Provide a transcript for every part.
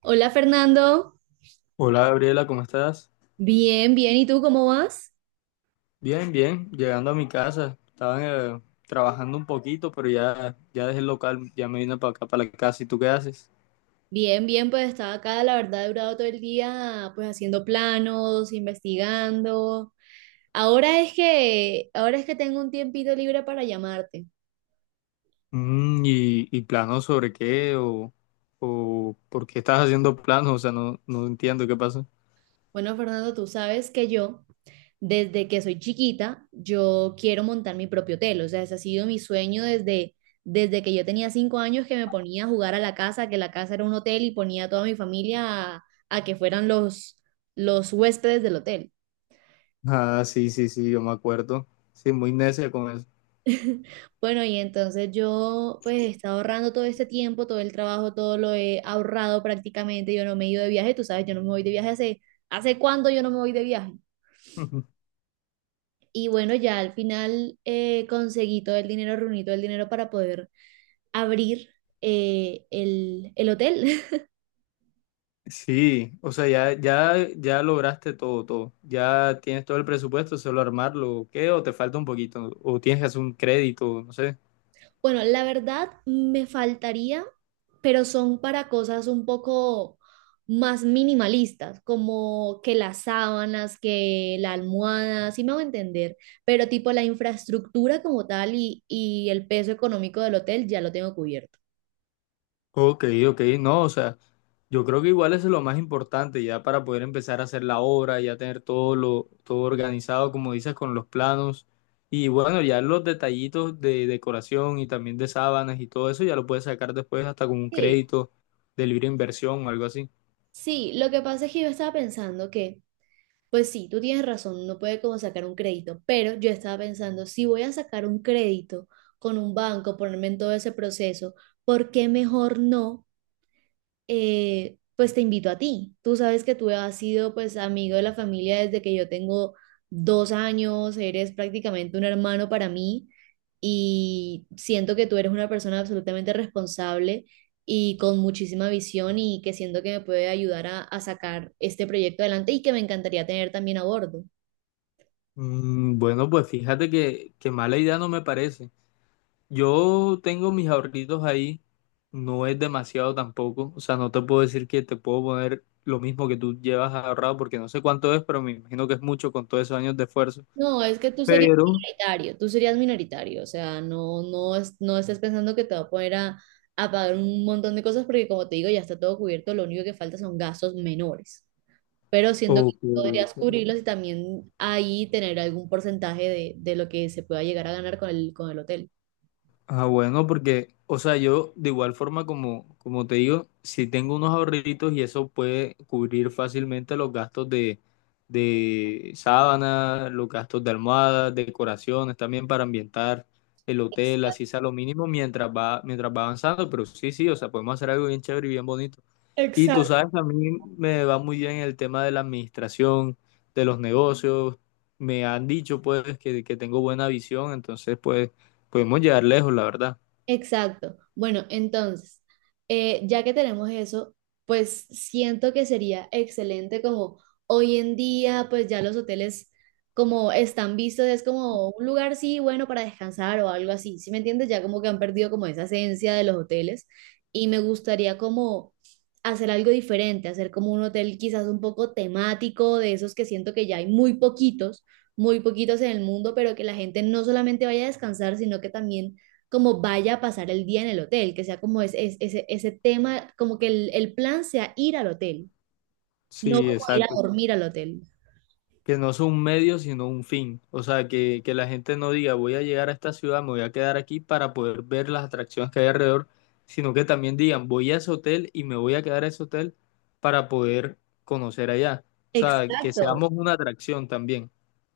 Hola, Fernando, Hola Gabriela, ¿cómo estás? bien, bien, ¿y tú cómo vas? Bien, bien, llegando a mi casa. Estaba trabajando un poquito, pero ya dejé el local, ya me vine para acá, para la casa. ¿Y tú qué haces? Bien, bien, pues estaba acá, la verdad he durado todo el día pues haciendo planos, investigando. Ahora es que tengo un tiempito libre para llamarte. ¿Y planos sobre qué? O por qué estás haciendo planos? O sea, no, no entiendo qué pasó. Bueno, Fernando, tú sabes que yo, desde que soy chiquita, yo quiero montar mi propio hotel. O sea, ese ha sido mi sueño desde que yo tenía 5 años, que me ponía a jugar a la casa, que la casa era un hotel y ponía a toda mi familia a que fueran los huéspedes del hotel. Ah, sí, sí, sí, yo me acuerdo. Sí, muy necia con eso. Bueno, y entonces yo pues he estado ahorrando todo este tiempo, todo el trabajo, todo lo he ahorrado prácticamente. Yo no me he ido de viaje, tú sabes, yo no me voy de viaje ¿hace cuándo yo no me voy de viaje? Y bueno, ya al final conseguí todo el dinero, reuní todo el dinero para poder abrir el hotel. Sí, o sea, ya, ya, ya lograste todo, todo. Ya tienes todo el presupuesto, solo armarlo, ¿o ¿qué? ¿O te falta un poquito? ¿O tienes que hacer un crédito? No sé. Bueno, la verdad me faltaría, pero son para cosas un poco más minimalistas, como que las sábanas, que la almohada, si me hago entender, pero tipo la infraestructura como tal y el peso económico del hotel ya lo tengo cubierto. Ok, ok, no, o sea, yo creo que igual eso es lo más importante ya para poder empezar a hacer la obra, ya tener todo organizado, como dices, con los planos. Y bueno, ya los detallitos de decoración y también de sábanas y todo eso ya lo puedes sacar después hasta con un Sí, crédito de libre inversión o algo así. sí, lo que pasa es que yo estaba pensando que pues sí, tú tienes razón, no puede como sacar un crédito, pero yo estaba pensando, si voy a sacar un crédito con un banco, ponerme en todo ese proceso, ¿por qué mejor no? Pues te invito a ti. Tú sabes que tú has sido pues amigo de la familia desde que yo tengo 2 años, eres prácticamente un hermano para mí y siento que tú eres una persona absolutamente responsable y con muchísima visión y que siento que me puede ayudar a sacar este proyecto adelante y que me encantaría tener también a bordo. Mm, bueno, pues fíjate que mala idea no me parece. Yo tengo mis ahorritos ahí, no es demasiado tampoco, o sea, no te puedo decir que te puedo poner lo mismo que tú llevas ahorrado porque no sé cuánto es, pero me imagino que es mucho con todos esos años de esfuerzo. No, es que Pero, tú serías minoritario, o sea, no estés pensando que te va a poner a pagar un montón de cosas porque como te digo, ya está todo cubierto, lo único que falta son gastos menores, pero siendo que ok. podrías cubrirlos y también ahí tener algún porcentaje de lo que se pueda llegar a ganar con con el hotel. Ah, bueno, porque, o sea, yo de igual forma como te digo, si tengo unos ahorritos y eso puede cubrir fácilmente los gastos de sábana, los gastos de almohadas, decoraciones, también para ambientar el hotel, así sea lo mínimo mientras va avanzando, pero sí, sí, o sea, podemos hacer algo bien chévere y bien bonito. Y tú sabes, a mí me va muy bien el tema de la administración, de los negocios. Me han dicho pues que tengo buena visión, entonces pues podemos llegar lejos, la verdad. Exacto. Bueno, entonces, ya que tenemos eso, pues siento que sería excelente como hoy en día, pues ya los hoteles como están vistos, es como un lugar, sí, bueno, para descansar o algo así, ¿sí me entiendes? Ya como que han perdido como esa esencia de los hoteles y me gustaría como hacer algo diferente, hacer como un hotel quizás un poco temático, de esos que siento que ya hay muy poquitos en el mundo, pero que la gente no solamente vaya a descansar, sino que también como vaya a pasar el día en el hotel, que sea ese, ese tema, como que el plan sea ir al hotel, no Sí, como ir a exacto. dormir al hotel. Que no soy un medio, sino un fin. O sea, que la gente no diga voy a llegar a esta ciudad, me voy a quedar aquí para poder ver las atracciones que hay alrededor, sino que también digan voy a ese hotel y me voy a quedar a ese hotel para poder conocer allá. O sea, que Exacto, seamos una atracción también.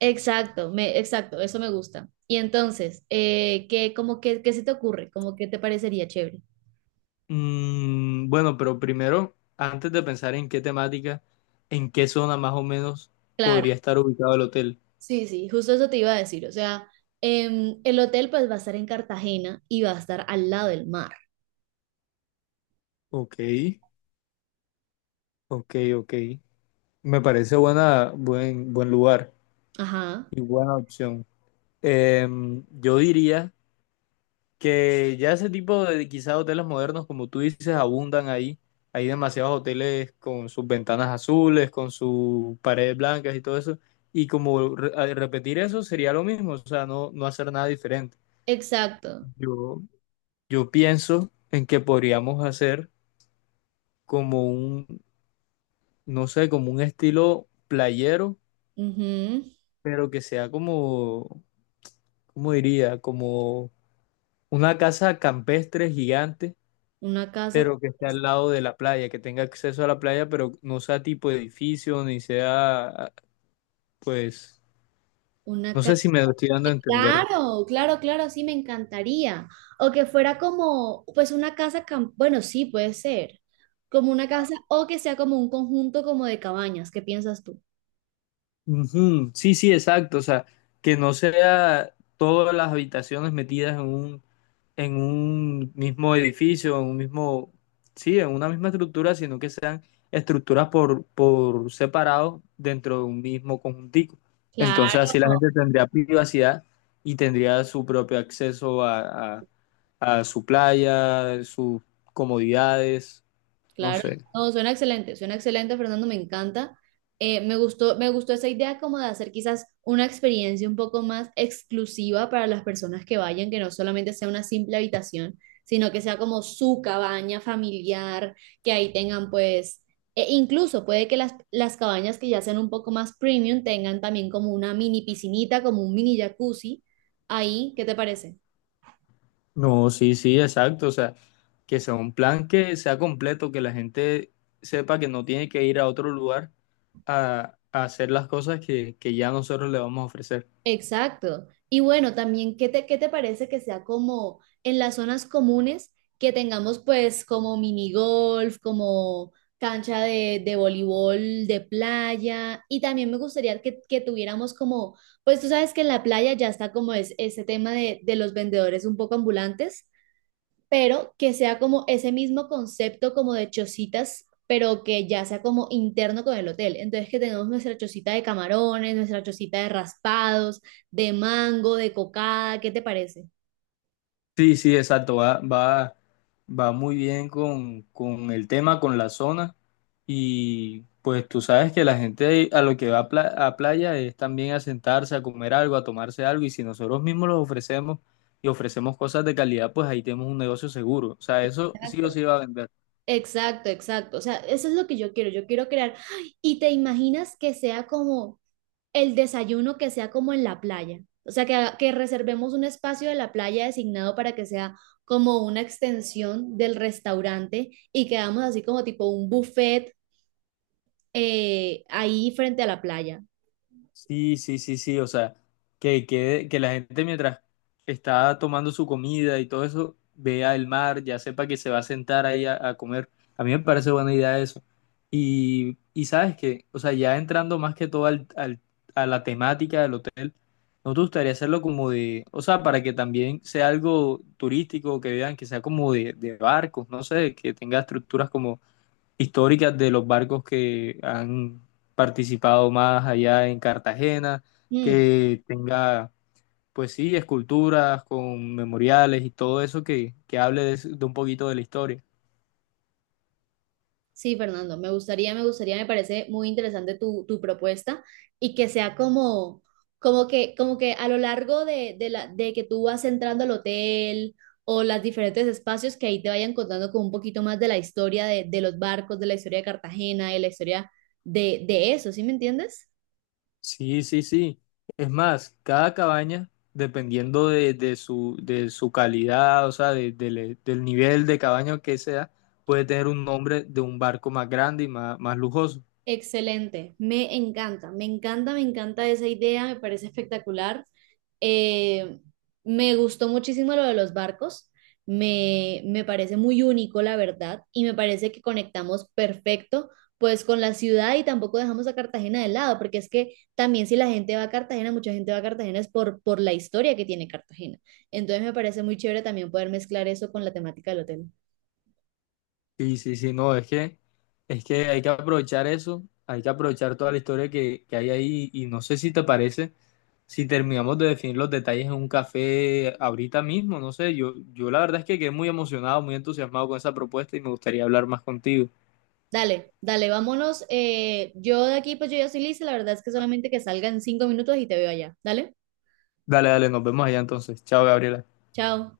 exacto, exacto, eso me gusta. Y entonces, ¿qué, como que, qué se te ocurre?, ¿cómo que te parecería chévere? Mm, bueno, pero primero, antes de pensar en qué temática, en qué zona más o menos Claro. podría estar ubicado el hotel. Sí, sí, justo eso te iba a decir. O sea, el hotel pues va a estar en Cartagena y va a estar al lado del mar. Ok, ok, ok. Me parece buen lugar Ajá, y buena opción. Yo diría que ya ese tipo de quizá hoteles modernos, como tú dices, abundan ahí. Hay demasiados hoteles con sus ventanas azules, con sus paredes blancas y todo eso. Y como repetir eso sería lo mismo, o sea, no, no hacer nada diferente. exacto. Yo, yo pienso en que podríamos hacer como un, no sé, como un estilo playero, Ujú, pero que sea como, ¿cómo diría? Como una casa campestre gigante, una casa, pero que esté al lado de la playa, que tenga acceso a la playa, pero no sea tipo edificio, ni sea, pues, una no sé casa. si me lo estoy dando a entender. Claro, claro, claro, sí, me encantaría. O que fuera como, pues una casa, cam- bueno, sí, puede ser. Como una casa o que sea como un conjunto como de cabañas. ¿Qué piensas tú? Ujú. Sí, sí, exacto. O sea, que no sea todas las habitaciones metidas en un mismo edificio, sí, en una misma estructura, sino que sean estructuras por separado dentro de un mismo conjuntico. Entonces así la Claro. gente tendría privacidad y tendría su propio acceso a su playa, sus comodidades, no Claro, sé. no, suena excelente, Fernando, me encanta. Me gustó esa idea como de hacer quizás una experiencia un poco más exclusiva para las personas que vayan, que no solamente sea una simple habitación, sino que sea como su cabaña familiar, que ahí tengan pues, e incluso puede que las cabañas que ya sean un poco más premium tengan también como una mini piscinita, como un mini jacuzzi ahí, ¿qué te parece? No, sí, sí, exacto. O sea, que sea un plan que sea completo, que la gente sepa que no tiene que ir a otro lugar a hacer las cosas que ya nosotros le vamos a ofrecer. Exacto. Y bueno, también, ¿qué qué te parece que sea como en las zonas comunes que tengamos pues como mini golf, como cancha de voleibol de playa? Y también me gustaría que tuviéramos como, pues tú sabes que en la playa ya está ese tema de los vendedores un poco ambulantes, pero que sea como ese mismo concepto como de chocitas, pero que ya sea como interno con el hotel. Entonces que tenemos nuestra chocita de camarones, nuestra chocita de raspados, de mango, de cocada, ¿qué te parece? Sí, sí, exacto. Va muy bien con el tema, con la zona. Y pues tú sabes que la gente a lo que va a, a playa es también a sentarse, a comer algo, a tomarse algo. Y si nosotros mismos los ofrecemos y ofrecemos cosas de calidad, pues ahí tenemos un negocio seguro. O sea, eso sí o Exacto. sí va a vender. Exacto, exacto. O sea, eso es lo que yo quiero. Yo quiero crear. ¡Ay! Y te imaginas que sea como el desayuno que sea como en la playa. O sea, que reservemos un espacio de la playa designado para que sea como una extensión del restaurante y que hagamos así como tipo un buffet ahí frente a la playa. Sí, sí, sí, sí, o sea, que la gente mientras está tomando su comida y todo eso, vea el mar, ya sepa que se va a sentar ahí a comer. A mí me parece buena idea eso. Y sabes que, o sea, ya entrando más que todo a la temática del hotel, ¿no te gustaría hacerlo como de, o sea, para que también sea algo turístico, que vean que sea como de barcos, no sé, que tenga estructuras como históricas de los barcos que han participado más allá en Cartagena, Mm, que tenga, pues sí, esculturas con memoriales y todo eso que hable de un poquito de la historia. sí, Fernando, me gustaría, me gustaría, me parece muy interesante tu propuesta y que sea como, como que a lo largo de que tú vas entrando al hotel o los diferentes espacios que ahí te vayan contando con un poquito más de la historia de los barcos, de la historia de Cartagena, de la historia de eso, ¿sí me entiendes? Sí, sí, sí. Es más, cada cabaña, dependiendo de, de su calidad, o sea, del nivel de cabaña que sea, puede tener un nombre de un barco más grande y más, más lujoso. Excelente, me encanta, me encanta, me encanta esa idea, me parece espectacular. Eh, me gustó muchísimo lo de los barcos, me parece muy único, la verdad, y me parece que conectamos perfecto pues con la ciudad y tampoco dejamos a Cartagena de lado, porque es que también si la gente va a Cartagena, mucha gente va a Cartagena es por la historia que tiene Cartagena. Entonces me parece muy chévere también poder mezclar eso con la temática del hotel. Sí, sí, sí, no, es que hay que aprovechar eso, hay que aprovechar toda la historia que hay ahí y no sé si te parece, si terminamos de definir los detalles en un café ahorita mismo, no sé, yo la verdad es que quedé muy emocionado, muy entusiasmado con esa propuesta y me gustaría hablar más contigo. Dale, dale, vámonos. Yo de aquí, pues yo ya soy lista. La verdad es que solamente que salgan 5 minutos y te veo allá. Dale, Dale, dale, nos vemos allá entonces. Chao, Gabriela. chao.